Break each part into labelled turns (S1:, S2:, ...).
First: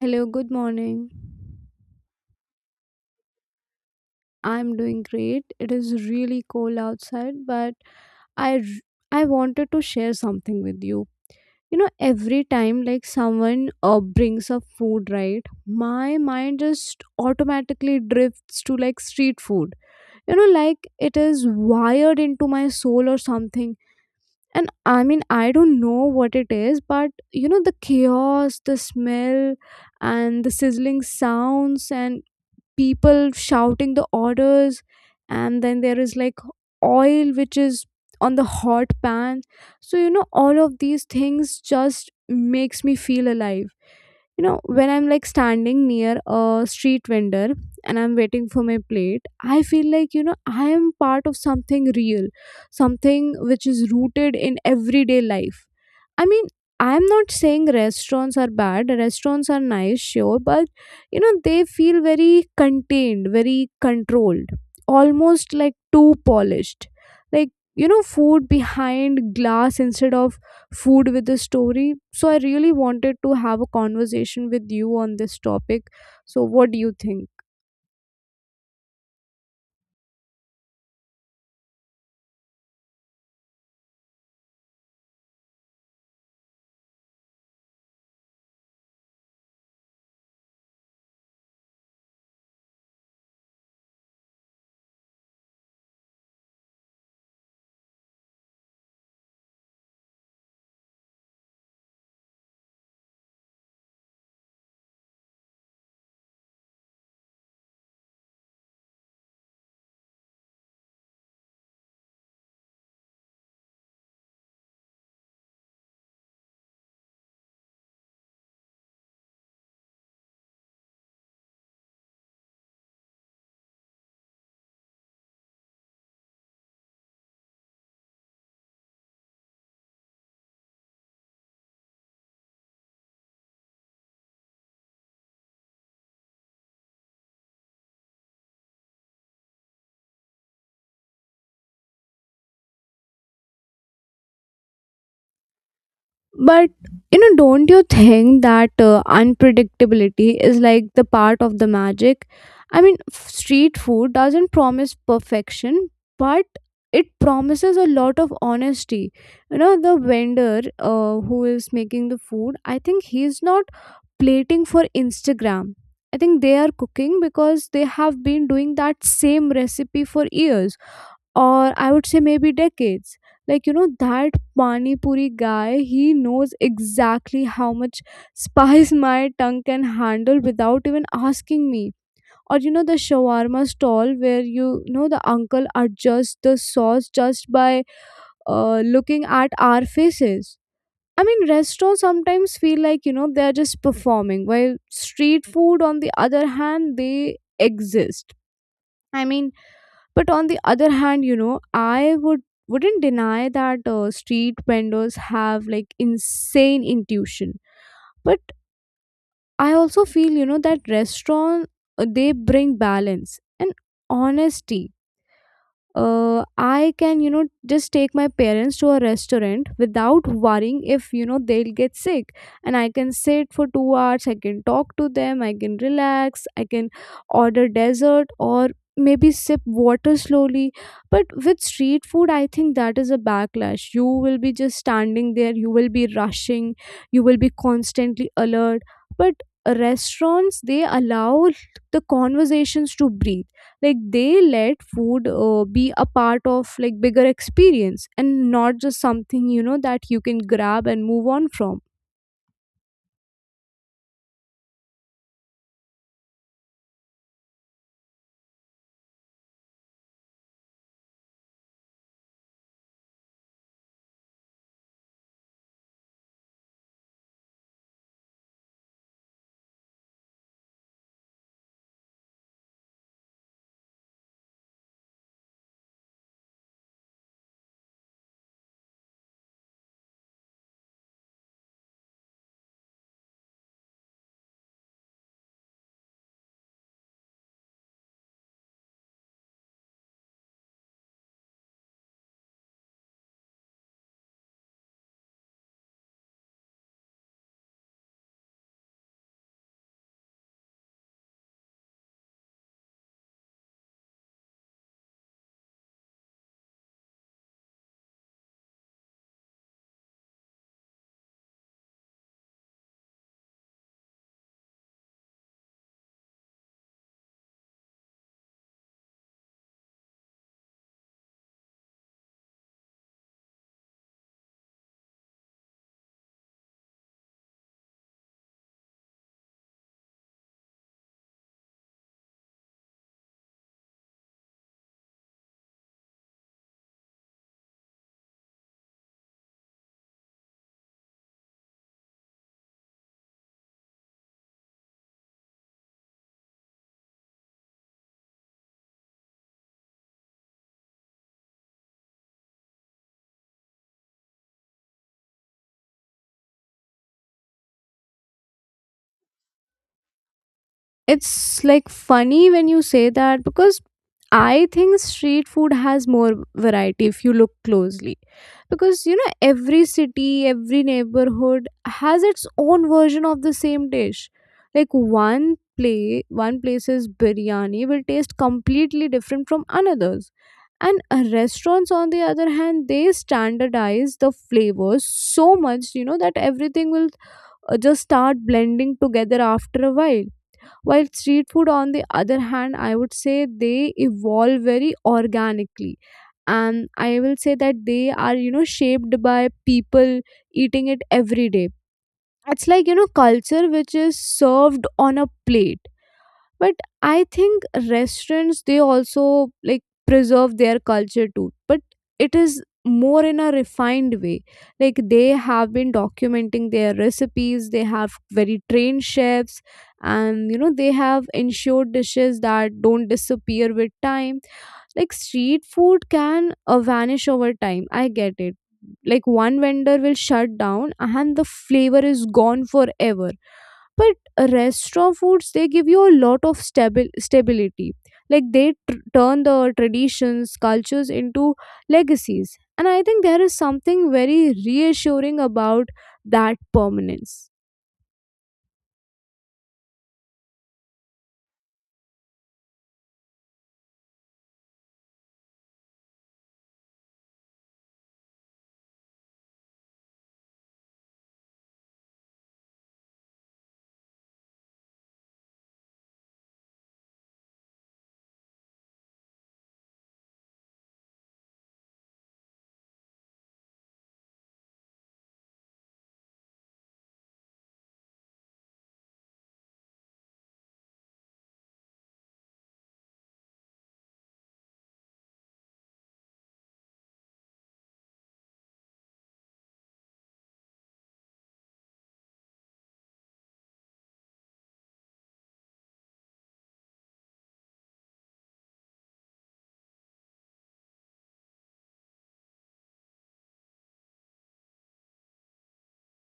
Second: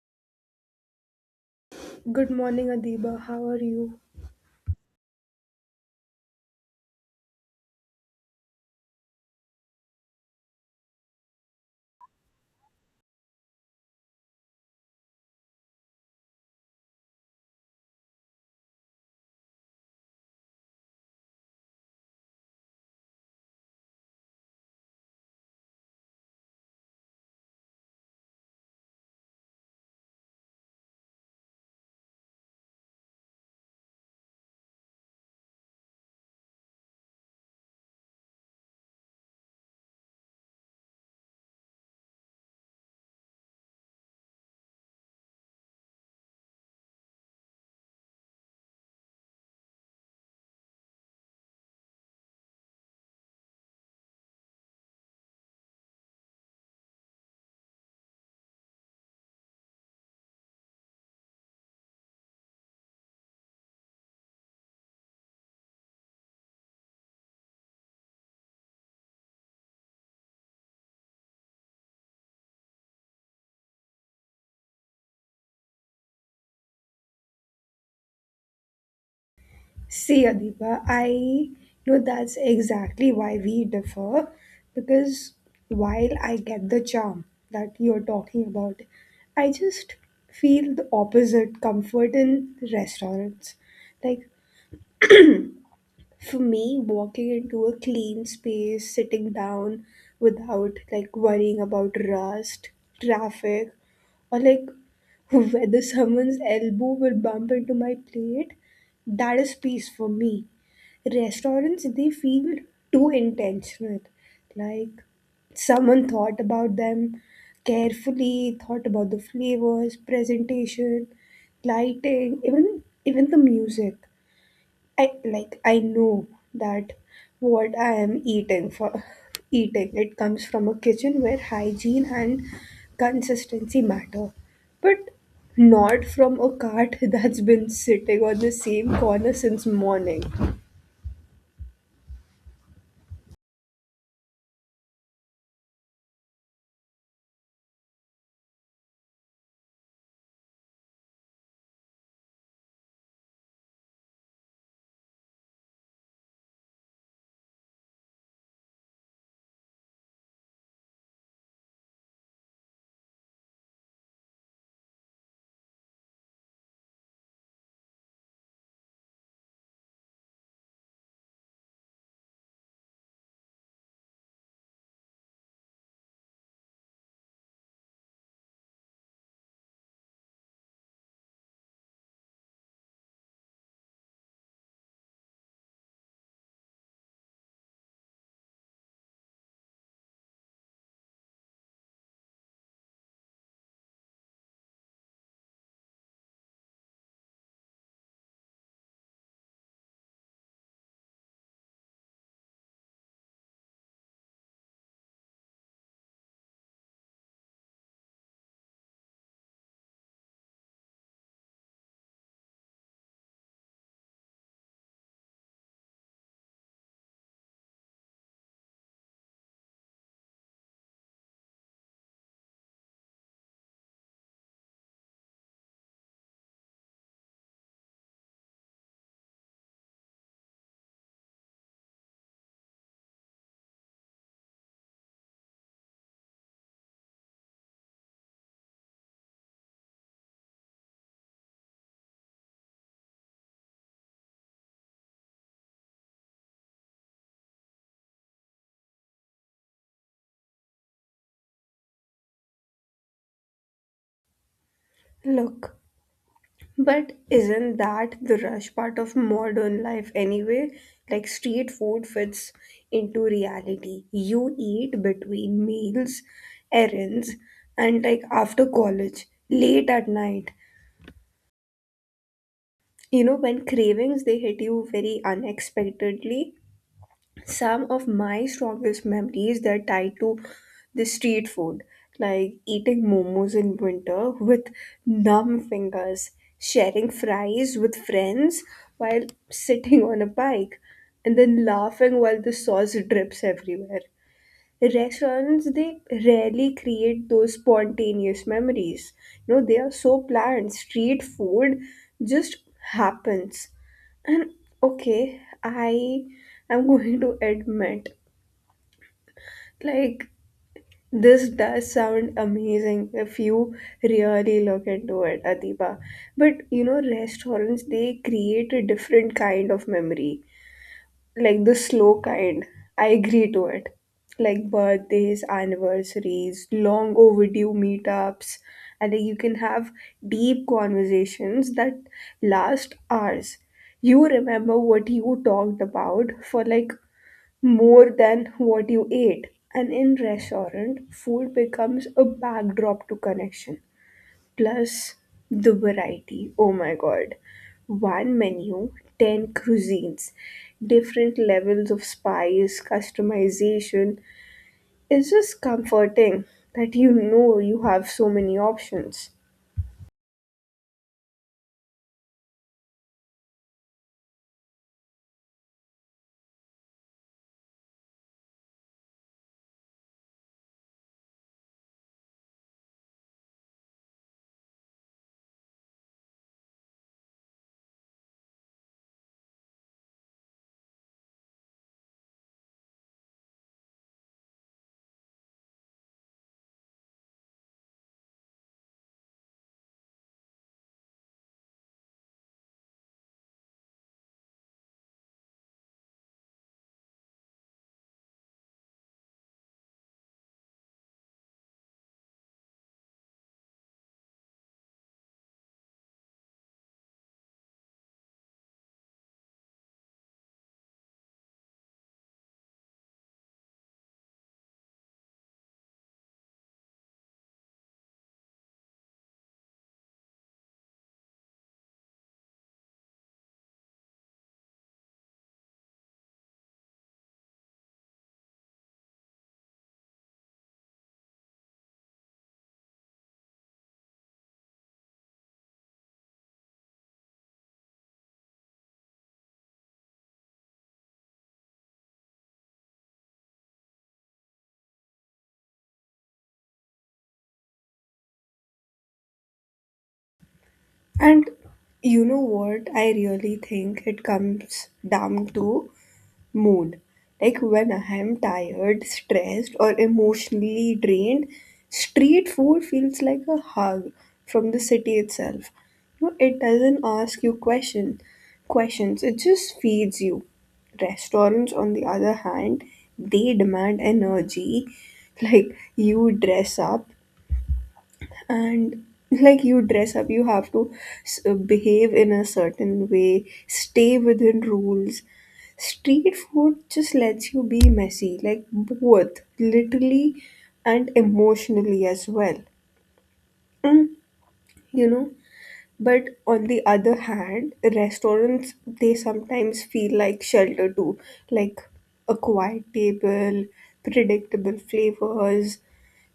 S1: Hello, good morning.
S2: Good morning, Adiba. How are you?
S1: I'm doing great. It is really cold outside, but I wanted to share something with you. You know, every time like someone brings up food, right? My mind just automatically drifts to like street food. You know, like it is wired into my soul or something. And I mean, I don't know what it is, but you know, the chaos, the smell, and the sizzling sounds and people shouting the orders and then there is like oil which is on the hot pan, so you know all of these things just makes me feel alive. You know, when I'm like standing near a street vendor and I'm waiting for my plate, I feel like, you know, I am part of something real, something which is rooted in everyday life. I mean, I'm not saying restaurants are bad. Restaurants are nice, sure, but you know they feel very contained, very controlled, almost like too polished, like, you know, food behind glass instead of food with a story. So I really wanted to have a conversation with you on this topic. So what do you think?
S2: See, Adiba, I know that's exactly why we differ because while I get the charm that you're talking about, I just feel the opposite comfort in restaurants. Like, for me walking into a clean space sitting down without like worrying about rust traffic or like whether someone's elbow will bump into my plate, that is peace for me. Restaurants they feel too intentional, like someone thought about them, carefully thought about the flavors, presentation, lighting, even the music. I like I know that what I am eating for eating, it comes from a kitchen where hygiene and consistency matter, but not from a cart that's been sitting on the same corner since morning.
S1: But you know, don't you think that unpredictability is like the part of the magic? I mean, street food doesn't promise perfection, but it promises a lot of honesty. You know, the vendor who is making the food, I think he's not plating for Instagram. I think they are cooking because they have been doing that same recipe for years, or I would say maybe decades. Like, you know, that Pani Puri guy, he knows exactly how much spice my tongue can handle without even asking me. Or, you know, the shawarma stall where you know, the uncle adjusts the sauce just by looking at our faces. I mean, restaurants sometimes feel like, you know, they're just performing, while street food, on the other hand, they exist. I mean, but on the other hand, you know, I wouldn't deny that street vendors have like insane intuition. But I also feel, you know, that restaurant they bring balance and honesty. I can, you know, just take my parents to a restaurant without worrying if, you know, they'll get sick. And I can sit for 2 hours, I can talk to them, I can relax, I can order dessert or maybe sip water slowly. But with street food, I think that is a backlash. You will be just standing there, you will be rushing, you will be constantly alert. But restaurants, they allow the conversations to breathe, like they let food be a part of like bigger experience and not just something, you know, that you can grab and move on from.
S2: Look. But isn't that the rush part of modern life anyway? Like street food fits into reality. You eat between meals, errands, and like after college, late at night. You know, when cravings they hit you very unexpectedly, some of my strongest memories they're tied to the street food, like eating momos in winter with numb fingers, sharing fries with friends while sitting on a bike and then laughing while the sauce drips everywhere. Restaurants, they rarely create those spontaneous memories. You know, they are so planned. Street food just happens. And okay, I am going to admit, like, this does sound amazing if you really look into it, Adiba. But you know, restaurants they create a different kind of memory, like the slow kind. I agree to it. Like birthdays, anniversaries, long overdue meetups, and like you can have deep conversations that last hours. You remember what you talked about for like more than what you ate. And in restaurant, food becomes a backdrop to connection. Plus the variety. Oh my god. One menu, 10 cuisines, different levels of spice, customization. It's just comforting that you know you have so many options.
S1: It's like funny when you say that because I think street food has more variety if you look closely. Because you know, every city, every neighborhood has its own version of the same dish. Like one place's biryani will taste completely different from another's. And restaurants, on the other hand, they standardize the flavors so much, you know, that everything will just start blending together after a while street food, on the other hand, I would say they evolve very organically. And I will say that they are, you know, shaped by people eating it every day. It's like, you know, culture which is served on a plate. But I think restaurants they also like preserve their culture too, but it is more in a refined way. Like they have been documenting their recipes, they have very trained chefs, and you know they have ensured dishes that don't disappear with time. Like street food can vanish over time, I get it. Like one vendor will shut down and the flavor is gone forever. But restaurant foods they give you a lot of stability. Like they turn the traditions cultures into legacies, and I think there is something very reassuring about that permanence.
S2: And you know what? I really think it comes down to mood. Like when I am tired, stressed, or emotionally drained, street food feels like a hug from the city itself. No, it doesn't ask you questions. It just feeds you. Restaurants, on the other hand, they demand energy. Like you dress up, and like you dress up you have to behave in a certain way, stay within rules. Street food just lets you be messy, like both literally and emotionally as well. Mm, you know but on the other hand, restaurants they sometimes feel like shelter too, like a quiet table, predictable flavors.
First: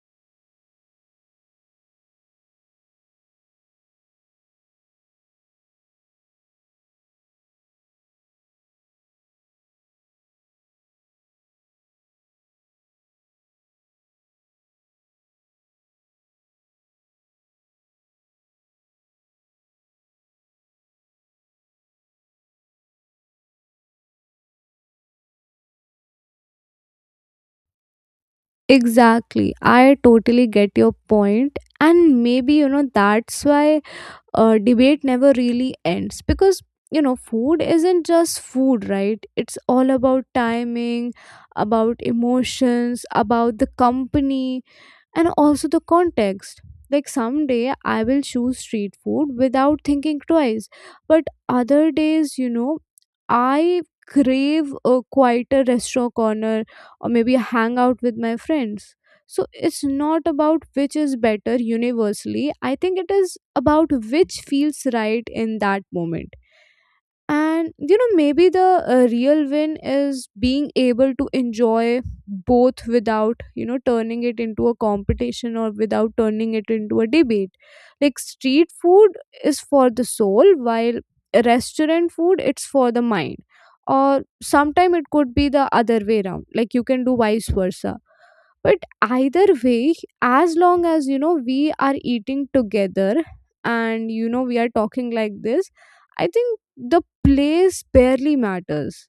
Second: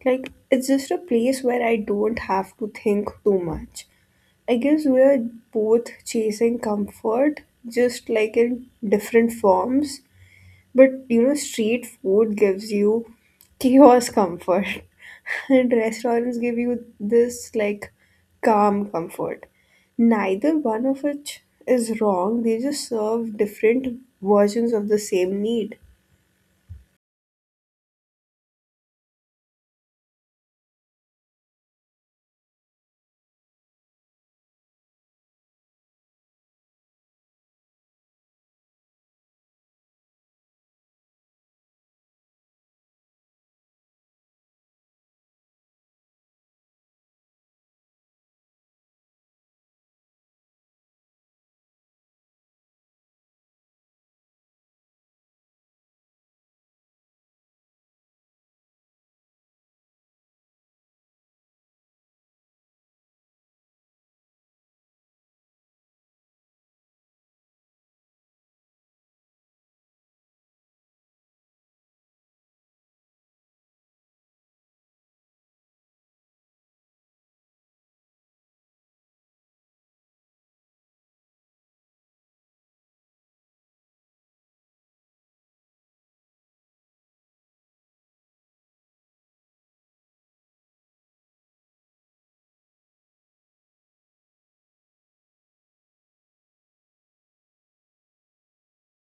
S2: Like it's just a place where I don't have to think too much. I guess we're both chasing comfort, just like in different forms. But you know, street food gives you chaos comfort, and restaurants give you this like calm comfort. Neither one of which is wrong, they just serve different versions of the same need.
S1: Exactly, I totally get your point. And maybe, you know, that's why debate never really ends, because you know food isn't just food, right? It's all about timing, about emotions, about the company, and also the context. Like someday I will choose street food without thinking twice, but other days, you know, I crave a quieter restaurant corner, or maybe a hangout with my friends. So it's not about which is better universally. I think it is about which feels right in that moment. And you know, maybe the real win is being able to enjoy both without, you know, turning it into a competition or without turning it into a debate. Like street food is for the soul, while restaurant food it's for the mind. Or sometime it could be the other way around, like you can do vice versa. But either way, as long as, you know, we are eating together, and you know we are talking like this, I think the place barely matters.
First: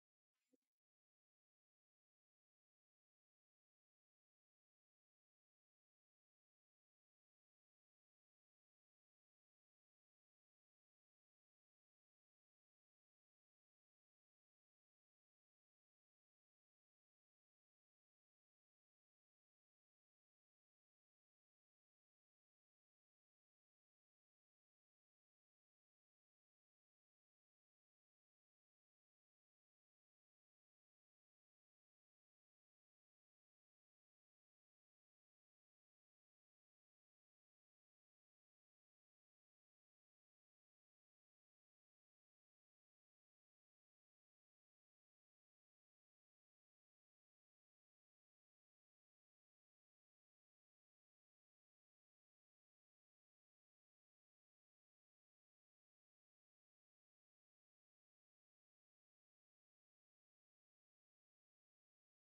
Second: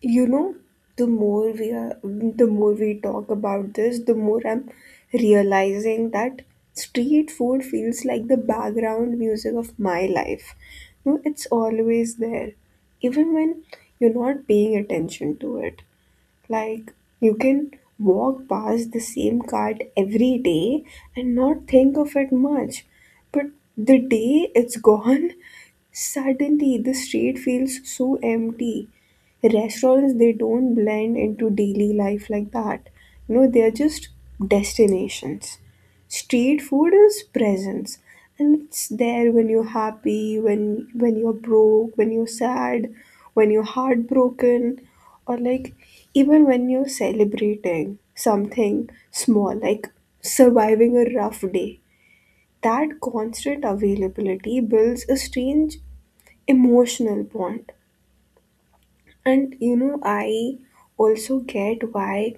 S2: You know, the more we talk about this, the more I'm realizing that street food feels like the background music of my life. It's always there, even when you're not paying attention to it. Like you can walk past the same cart every day and not think of it much. But the day it's gone, suddenly the street feels so empty. Restaurants they don't blend into daily life like that. You know, they're just destinations. Street food is presence, and it's there when you're happy, when you're broke, when you're sad, when you're heartbroken, or like even when you're celebrating something small, like surviving a rough day. That constant availability builds a strange emotional bond. And you know, I also get why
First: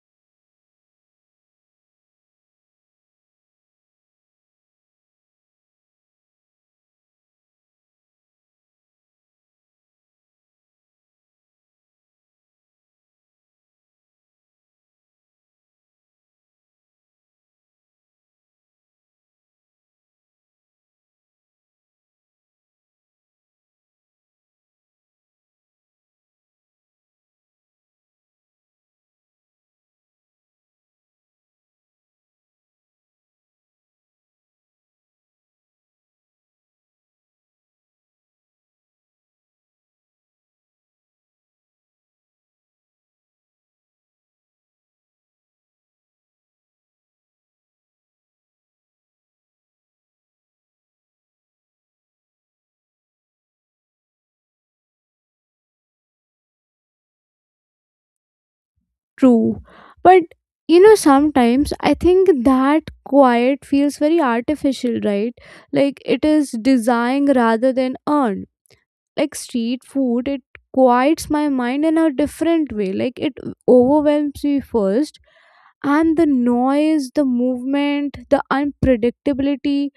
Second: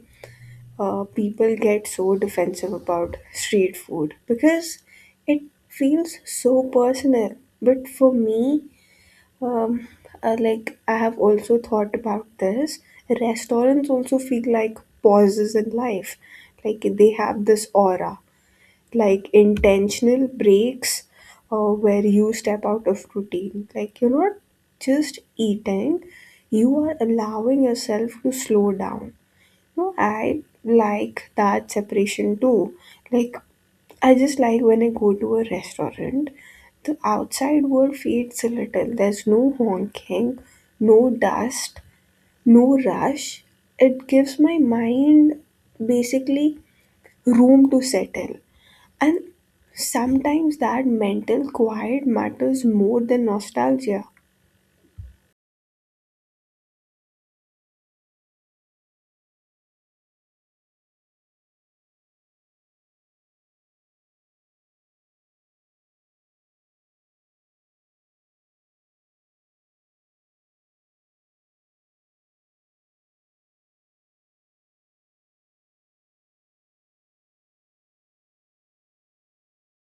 S2: people get so defensive about street food because it feels so personal. But for me, um, like I have also thought about this, restaurants also feel like pauses in life. Like they have this aura, like intentional breaks where you step out of routine. Like you're not just eating, you are allowing yourself to slow down. No, I like that separation too. Like, I just like when I go to a restaurant, the outside world feeds a little. There's no honking, no dust, no rush. It gives my mind basically room to settle. And sometimes that mental quiet matters more than nostalgia.
S1: True. But you know, sometimes I think that quiet feels very artificial, right? Like it is designed rather than earned. Like street food, it quiets my mind in a different way. Like it overwhelms me first, and the noise, the movement, the unpredictability,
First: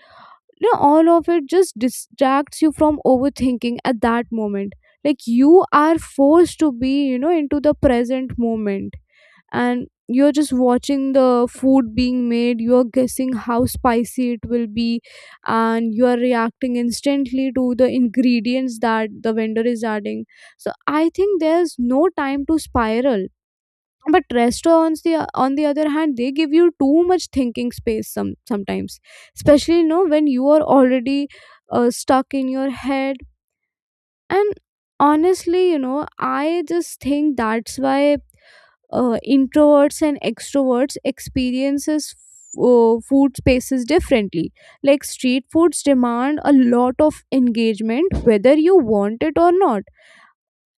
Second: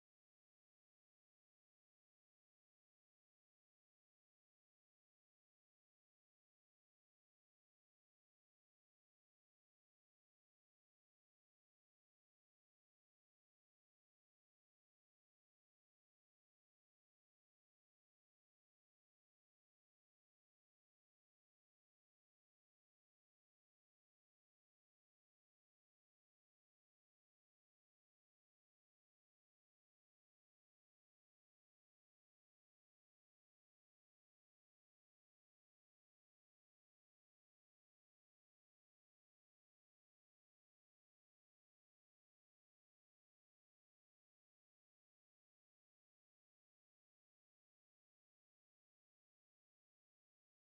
S1: you know, all of it just distracts you from overthinking at that moment. Like you are forced to be, you know, into the present moment, and you're just watching the food being made, you're guessing how spicy it will be, and you are reacting instantly to the ingredients that the vendor is adding. So I think there's no time to spiral. But restaurants, the on the other hand, they give you too much thinking space sometimes, especially, you know, when you are already stuck in your head. And honestly, you know, I just think that's why introverts and extroverts experiences food spaces differently. Like street foods demand a lot of engagement, whether you want it or not.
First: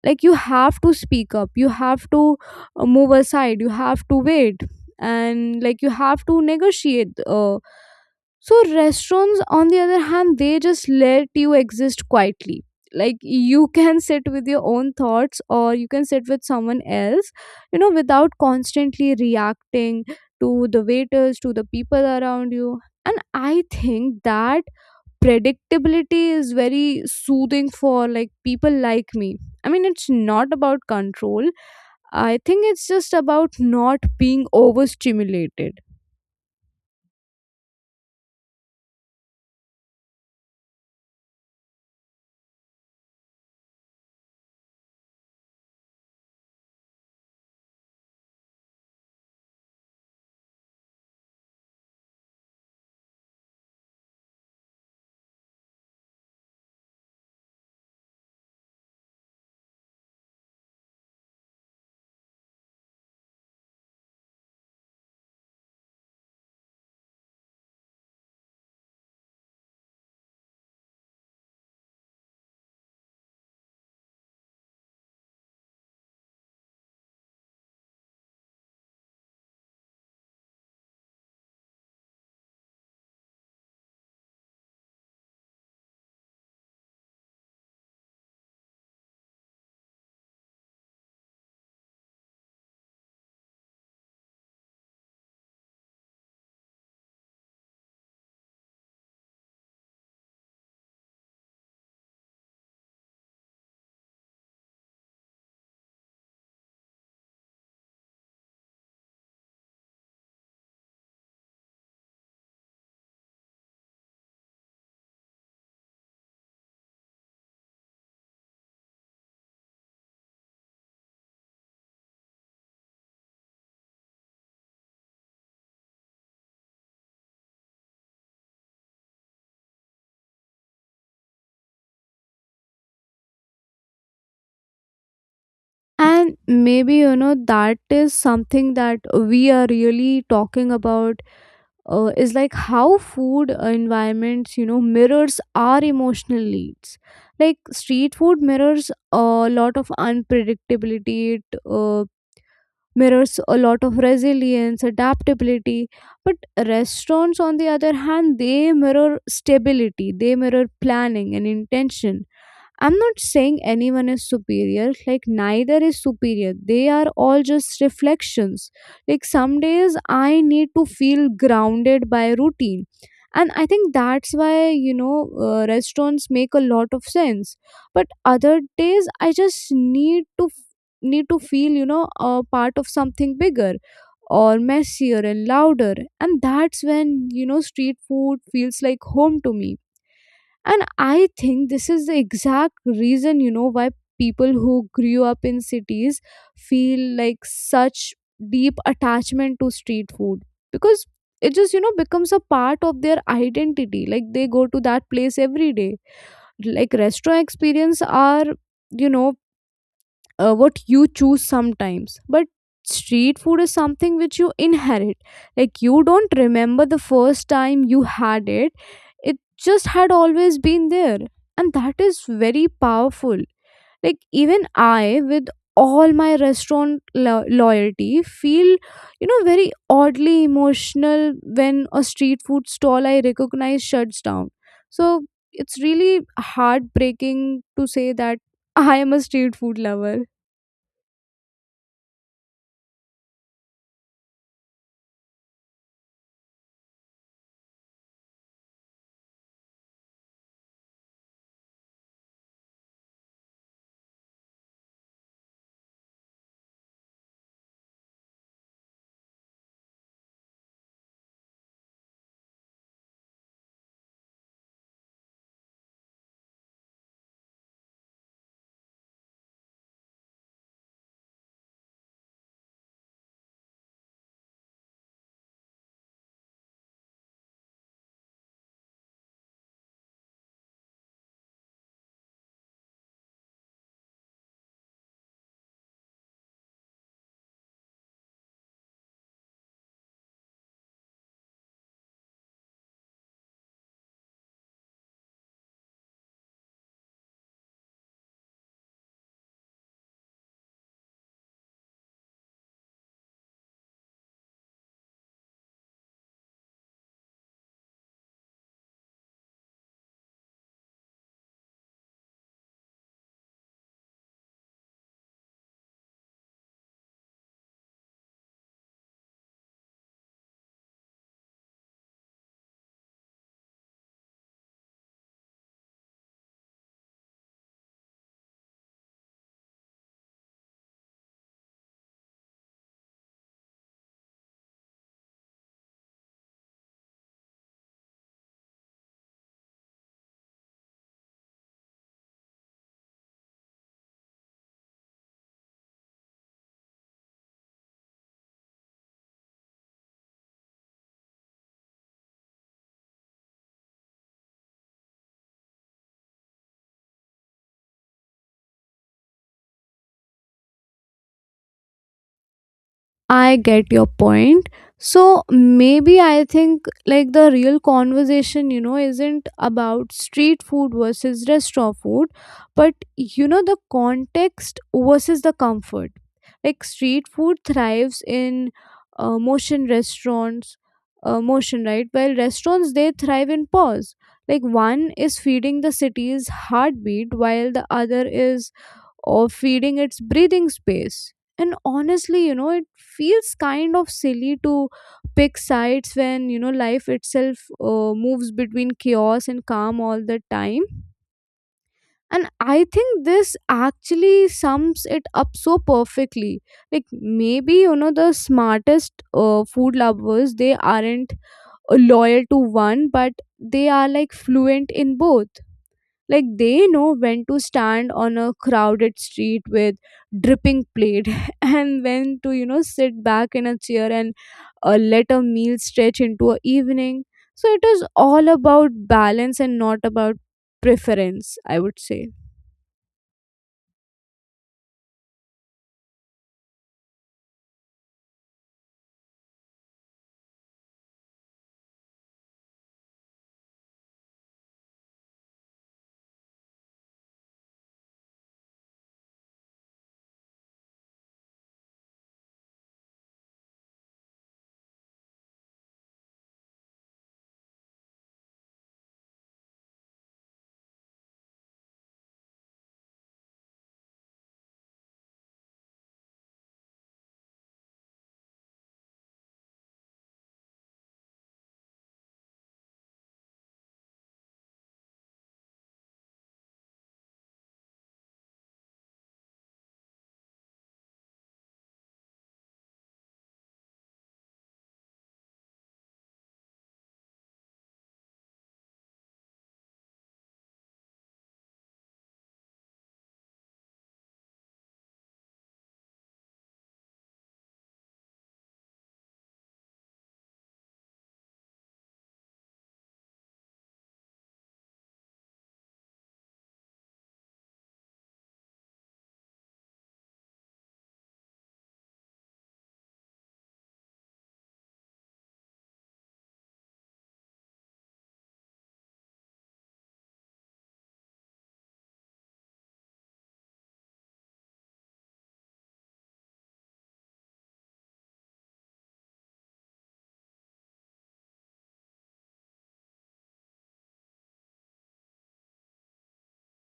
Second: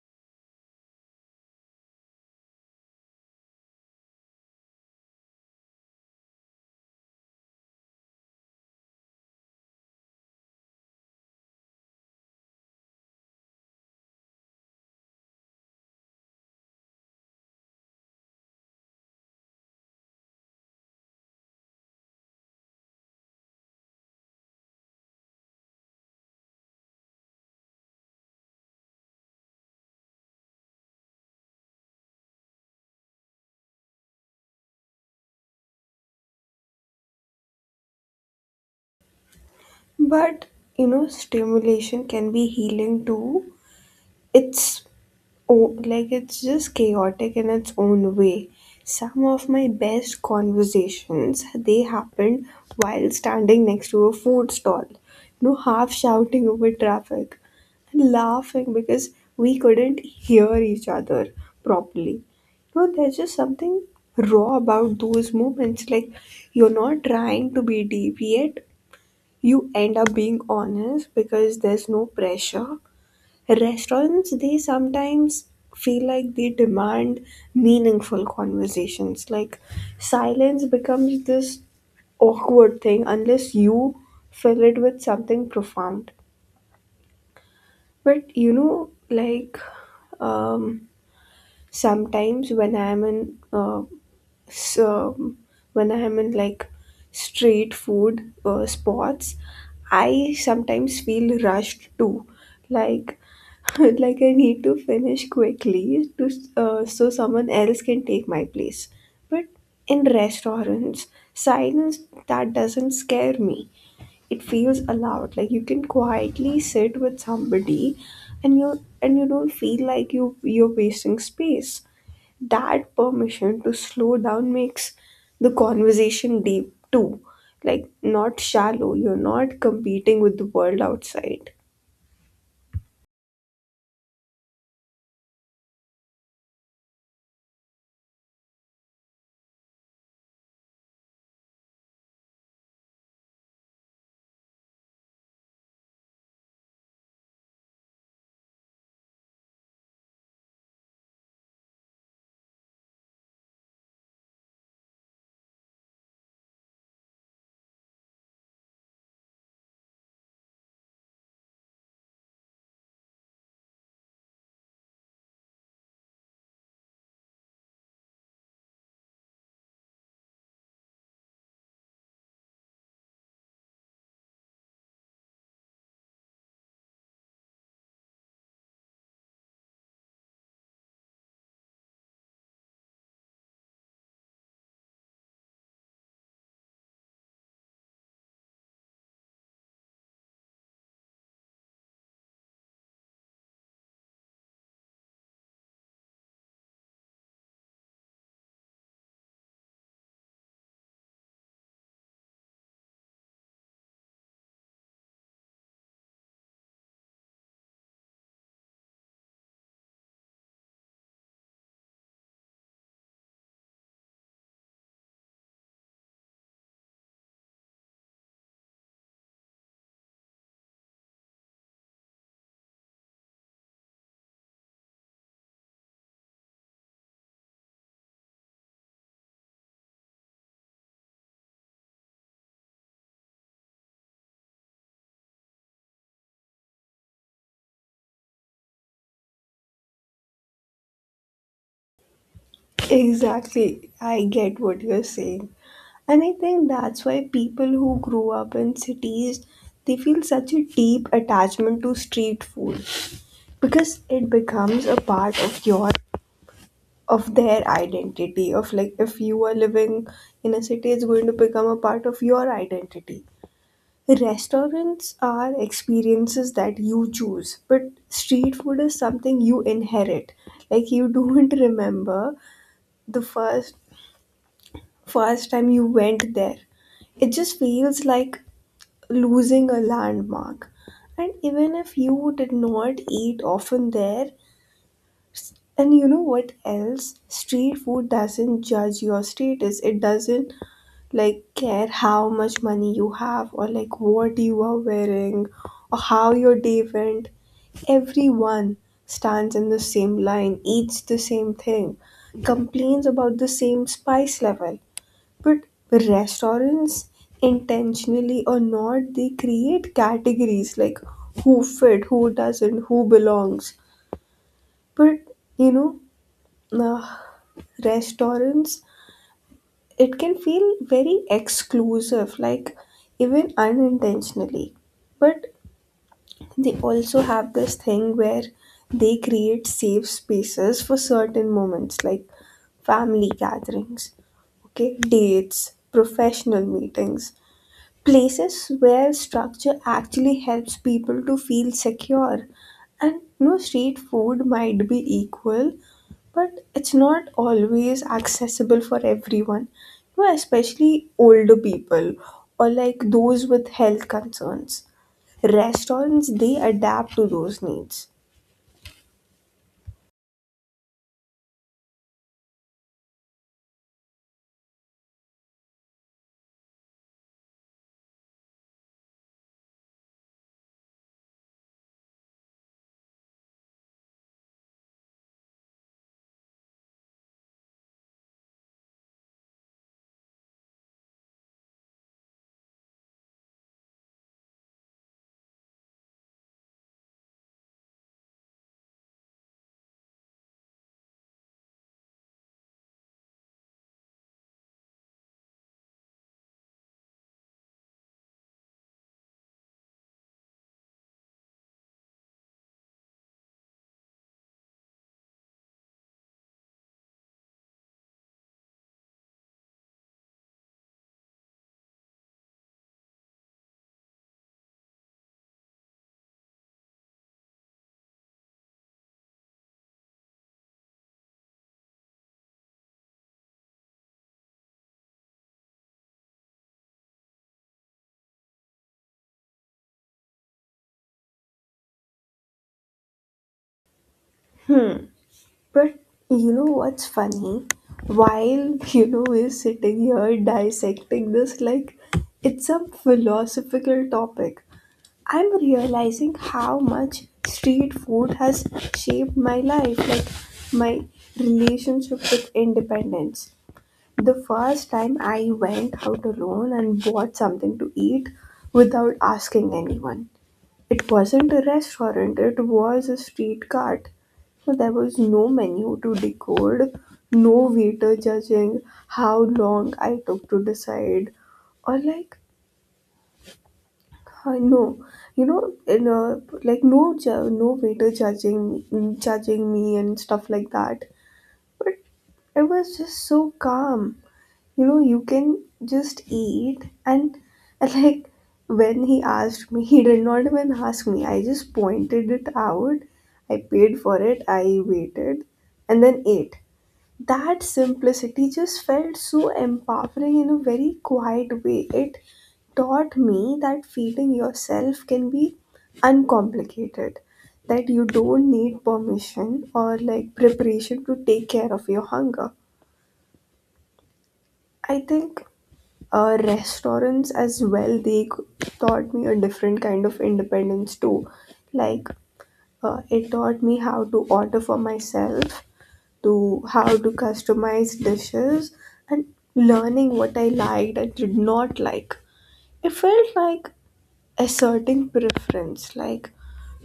S1: Like you have to speak up, you have to move aside, you have to wait, and like you have to negotiate. So restaurants on the other hand they just let you exist quietly. Like you can sit with your own thoughts, or you can sit with someone else, you know, without constantly reacting to the waiters, to the people around you. And I think that predictability is very soothing for like people like me. I mean, it's not about control, I think it's just about not being overstimulated.
S2: But you know, stimulation can be healing too. it's like it's just chaotic in its own way. Some of my best conversations they happened while standing next to a food stall, no, half shouting over traffic and laughing because we couldn't hear each other properly. You know, there's just something raw about those moments, like you're not trying to be deep, yet you end up being honest because there's no pressure. Restaurants, they sometimes feel like they demand meaningful conversations. Like silence becomes this awkward thing unless you fill it with something profound. But like, um, sometimes so when I'm in like street food spots, I sometimes feel rushed too, like like I need to finish quickly to so someone else can take my place. But in restaurants silence, that doesn't scare me, it feels allowed. Like you can quietly sit with somebody, and you don't feel like you're wasting space. That permission to slow down makes the conversation deep too, like not shallow. You're not competing with the world outside.
S1: And maybe, you know, that is something that we are really talking about, is like how food environments, you know, mirrors our emotional needs. Like street food mirrors a lot of unpredictability, it mirrors a lot of resilience, adaptability. But restaurants, on the other hand, they mirror stability, they mirror planning and intention. I'm not saying anyone is superior, like, neither is superior. They are all just reflections. Like, some days I need to feel grounded by routine. And I think that's why, you know, restaurants make a lot of sense. But other days I just need to feel, you know, a part of something bigger, or messier and louder. And that's when, you know, street food feels like home to me. And I think this is the exact reason, you know, why people who grew up in cities feel like such deep attachment to street food, because it just, you know, becomes a part of their identity. Like they go to that place every day. Like restaurant experience are, you know, what you choose sometimes, but street food is something which you inherit. Like you don't remember the first time you had it, it just had always been there, and that is very powerful. Like even I, with all my restaurant loyalty, feel, you know, very oddly emotional when a street food stall I recognize shuts down. So it's really heartbreaking to say that I am a street food lover.
S2: Exactly, I get what you're saying, and I think that's why people who grew up in cities, they feel such a deep attachment to street food because it becomes a part of their identity, of like if you are living in a city it's going to become a part of your identity. Restaurants are experiences that you choose, but street food is something you inherit. Like you don't remember the first time you went there. It just feels like losing a landmark. And even if you did not eat often there, and you know what else? Street food doesn't judge your status. It doesn't like care how much money you have or like what you are wearing or how your day went. Everyone stands in the same line, eats the same thing, complains about the same spice level. But restaurants, intentionally or not, they create categories, like who fit, who doesn't, who belongs. But you know uh, restaurants, it can feel very exclusive, like even unintentionally. But they also have this thing where they create safe spaces for certain moments, like family gatherings, okay, dates, professional meetings, places where structure actually helps people to feel secure. And no, street food might be equal, but it's not always accessible for everyone, you know, especially older people or like those with health concerns. Restaurants they adapt to those needs.
S1: I get your point. So maybe I think like the real conversation, you know, isn't about street food versus restaurant food, but you know, the context versus the comfort. Like street food thrives in uh, motion restaurants, motion, right? While restaurants, they thrive in pause. Like one is feeding the city's heartbeat, while the other is or feeding its breathing space. And honestly, you know, it feels kind of silly to pick sides when, you know, life itself moves between chaos and calm all the time. And I think this actually sums it up so perfectly. Like, maybe, you know, the smartest food lovers, they aren't loyal to one, but they are like fluent in both. Like they know when to stand on a crowded street with dripping plate and when to sit back in a chair and let a meal stretch into a evening. So it is all about balance and not about preference, I would say.
S2: hmm But you know what's funny? While we're sitting here dissecting this like it's some philosophical topic, I'm realizing how much street food has shaped my life, like my relationship with independence. The first time I went out alone and bought something to eat without asking anyone, it wasn't a restaurant, it was a street cart, so there was no menu to decode, no waiter judging how long I took to decide, or like, I know, you know, in a, like no waiter judging me and stuff like that. But it was just so calm, you can just eat and like when he asked me, he did not even ask me, I just pointed it out, I paid for it, I waited, and then ate. That simplicity just felt so empowering in a very quiet way. It taught me that feeding yourself can be uncomplicated, that you don't need permission or like preparation to take care of your hunger. I think restaurants as well, they taught me a different kind of independence too. Like it taught me how to order for myself, to how to customize dishes, and learning what I liked and did not like. It felt like asserting preference, like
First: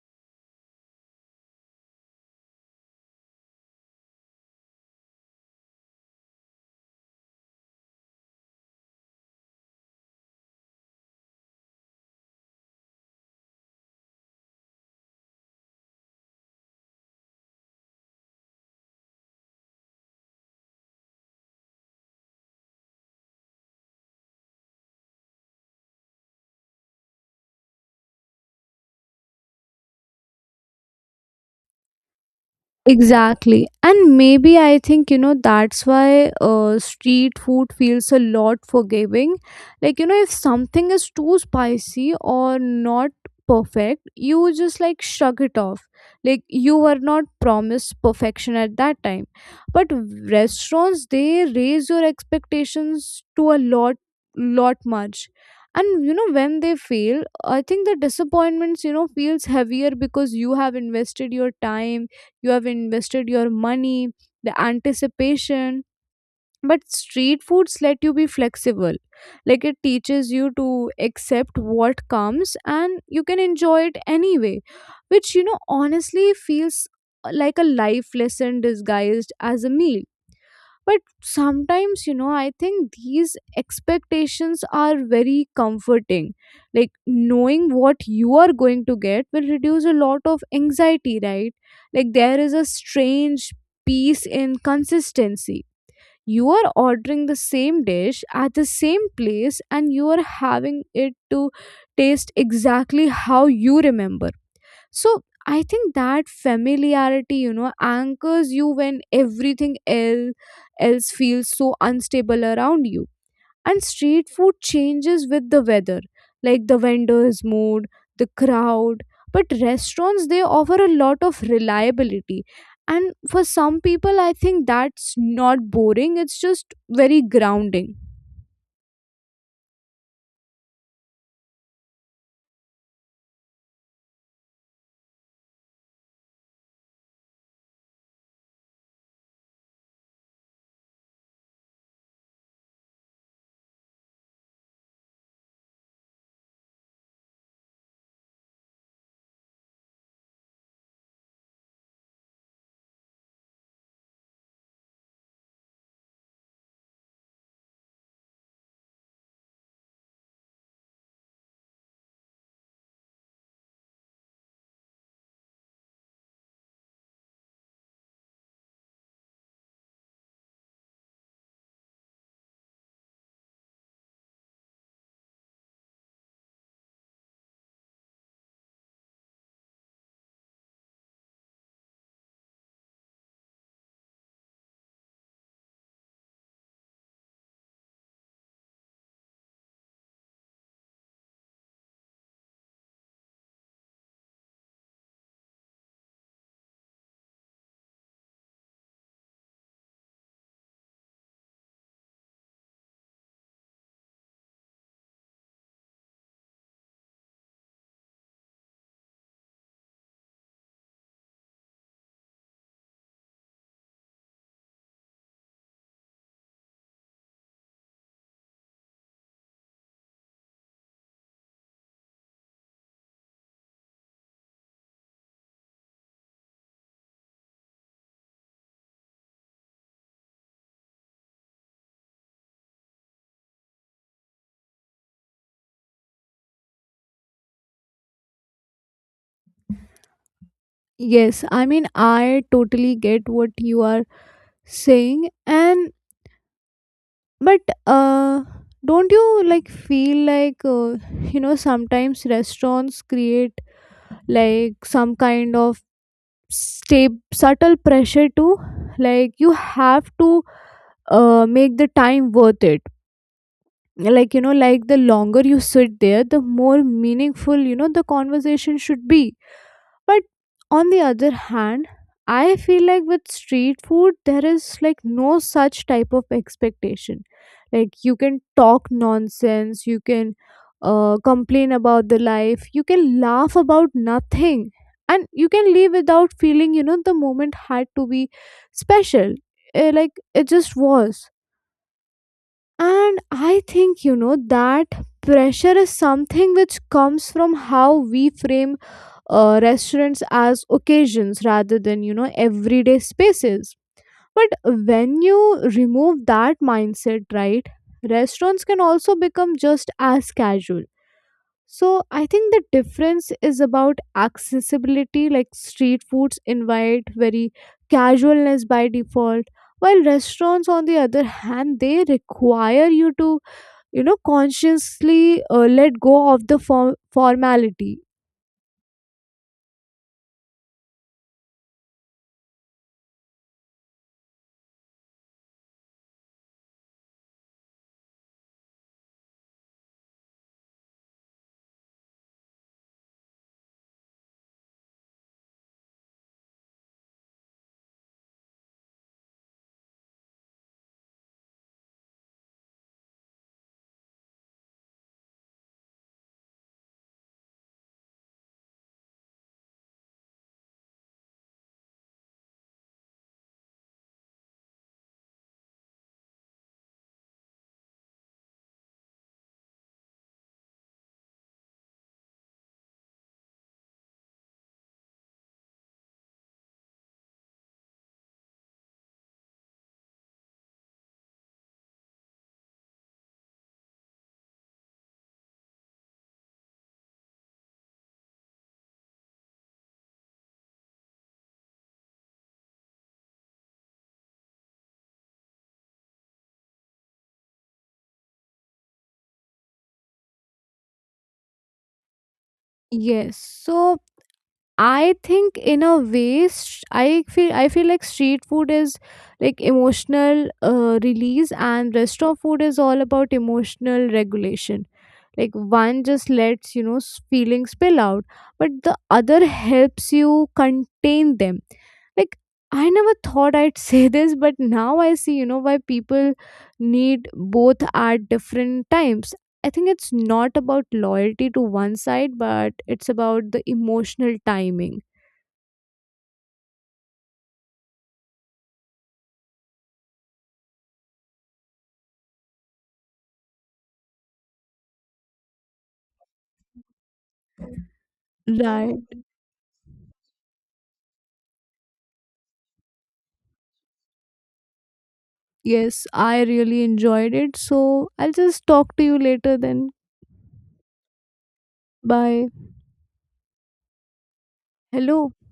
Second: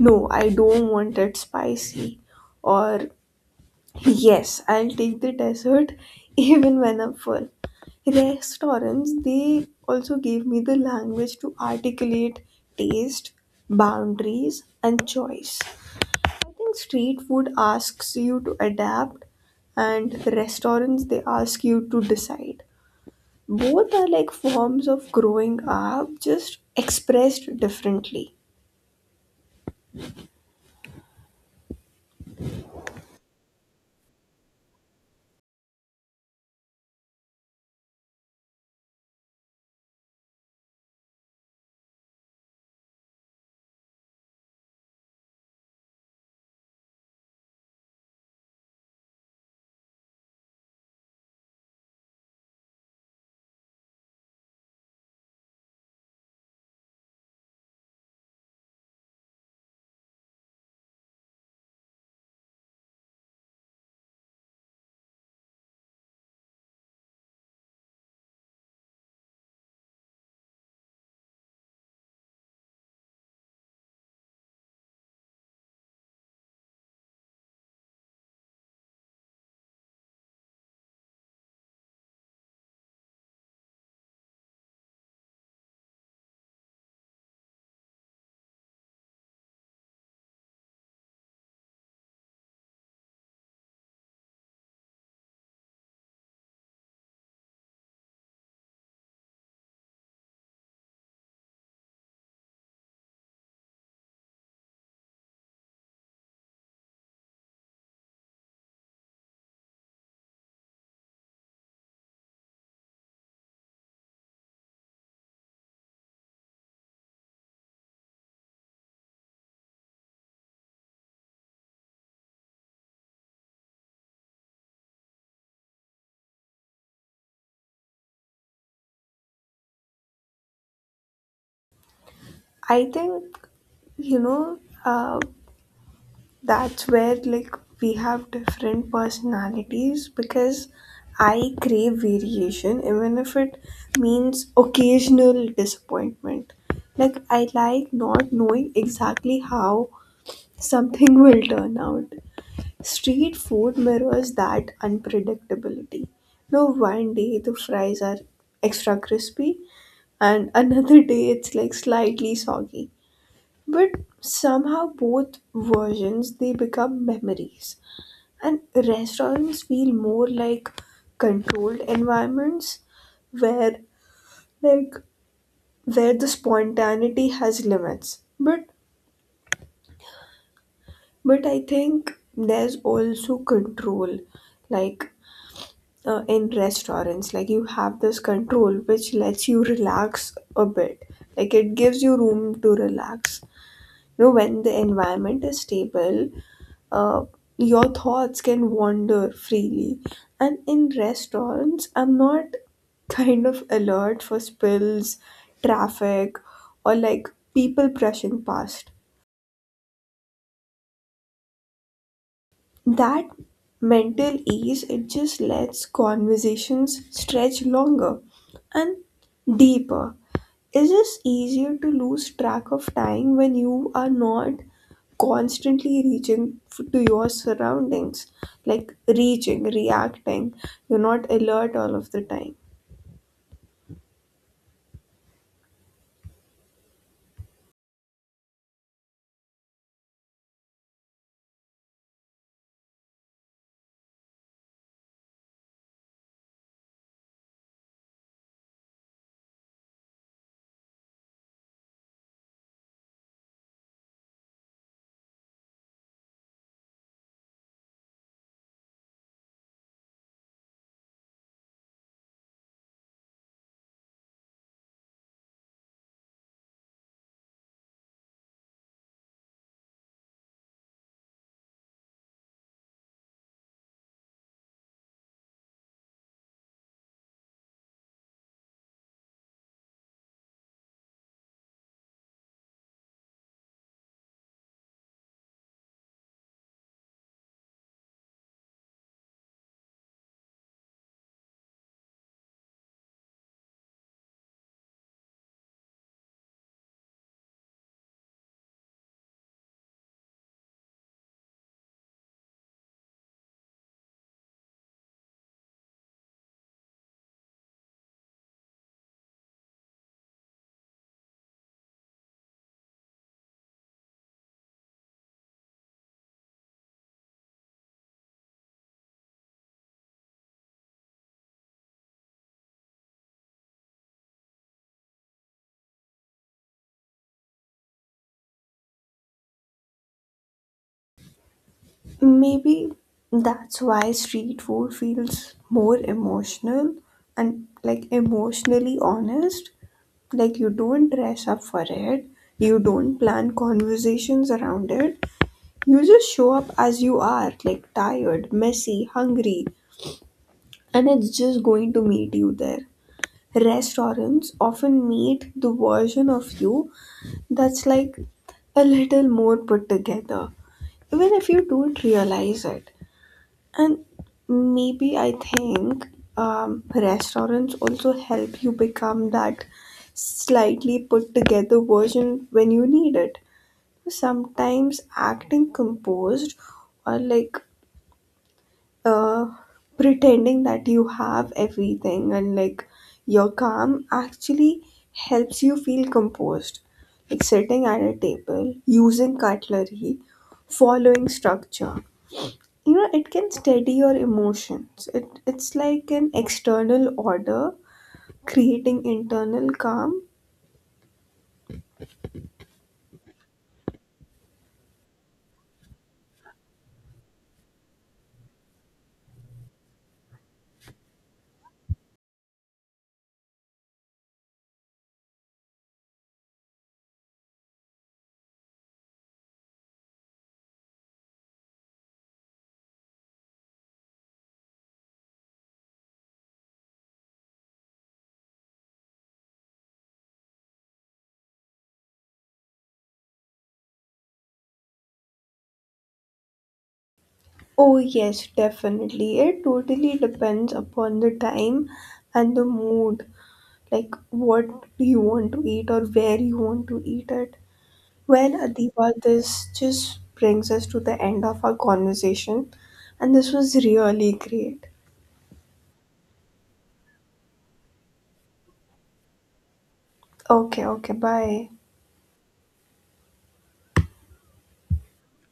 S2: no, I don't want it spicy, or yes, I'll take the dessert even when I'm full. Restaurants, they also gave me the language to articulate taste, boundaries, and choice. I think street food asks you to adapt, and restaurants, they ask you to decide. Both are like forms of growing up, just expressed differently.
S1: Exactly. And maybe I think, you know, that's why street food feels a lot forgiving. Like, you know, if something is too spicy or not perfect, you just like shrug it off. Like, you were not promised perfection at that time. But restaurants, they raise your expectations to a lot, lot much. And you know, when they fail, I think the disappointments, you know, feels heavier because you have invested your time, you have invested your money, the anticipation. But street foods let you be flexible. Like it teaches you to accept what comes, and you can enjoy it anyway, which you know honestly feels like a life lesson disguised as a meal. But sometimes, you know, I think these expectations are very comforting. Like knowing what you are going to get will reduce a lot of anxiety, right? Like there is a strange peace in consistency. You are ordering the same dish at the same place and you are having it to taste exactly how you remember. So I think that familiarity, you know, anchors you when everything else feels so unstable around you. And street food changes with the weather, like the vendor's mood, the crowd. But restaurants, they offer a lot of reliability. And for some people I think that's not boring, it's just very grounding.
S2: I think, you know, uh, that's where like we have different personalities because I crave variation even if it means occasional disappointment. Like I like not knowing exactly how something will turn out. Street food mirrors that unpredictability. No, one day the fries are extra crispy and another day it's like slightly soggy, but somehow both versions, they become memories. And restaurants feel more like controlled environments where like where the spontaneity has limits. but I think there's also control, like in restaurants, like you have this control which lets you relax a bit, like it gives you room to relax. You know, when the environment is stable, uh, your thoughts can wander freely. And in restaurants, I'm not kind of alert for spills, traffic, or like people brushing past. That mental ease, it just lets conversations stretch longer and deeper. It's just easier to lose track of time when you are not constantly reaching to your surroundings, like reaching, reacting. You're not alert all of the time.
S1: Yes, I mean I totally get what you are saying, and but uh, don't you like feel like you know sometimes restaurants create like some kind of stay subtle pressure too? Like you have to make the time worth it. Like you know, like the longer you sit there, the more meaningful you know the conversation should be. But on the other hand, I feel like with street food, there is like no such type of expectation. Like you can talk nonsense, you can complain about the life, you can laugh about nothing, and you can leave without feeling, you know, the moment had to be special. Eh, like it just was. And I think, you know, that pressure is something which comes from how we frame restaurants as occasions rather than, you know, everyday spaces. But when you remove that mindset, right, restaurants can also become just as casual. So I think the difference is about accessibility. Like street foods invite very casualness by default, while restaurants, on the other hand, they require you to you know consciously let go of the formality.
S2: Maybe that's why street food feels more emotional and like emotionally honest. Like you don't dress up for it, you don't plan conversations around it, you just show up as you are, like tired, messy, hungry, and it's just going to meet you there. Restaurants often meet the version of you that's like a little more put together, even if you don't realize it. And maybe I think restaurants also help you become that slightly put together version when you need it. Sometimes acting composed or like uh, pretending that you have everything and like you're calm actually helps you feel composed. Like sitting at a table, using cutlery, following structure. You know, it can steady your emotions. It's like an external order creating internal calm.
S1: Yes, so I think in a way, I feel like street food is like emotional release, and restaurant food is all about emotional regulation. Like one just lets you know feelings spill out, but the other helps you contain them. Like I never thought I'd say this, but now I see you know why people need both at different times. I think it's not about loyalty to one side, but it's about the emotional timing.
S2: Oh, yes, definitely. It totally depends upon the time and the mood. Like what do you want to eat or where you want to eat it. Well,
S1: Right.
S2: Adiba, this just brings us to the end of our conversation, and this was really great.
S1: Yes, I really enjoyed it. So I'll just talk to you later then.
S2: Okay, okay, bye.
S1: Bye. Hello.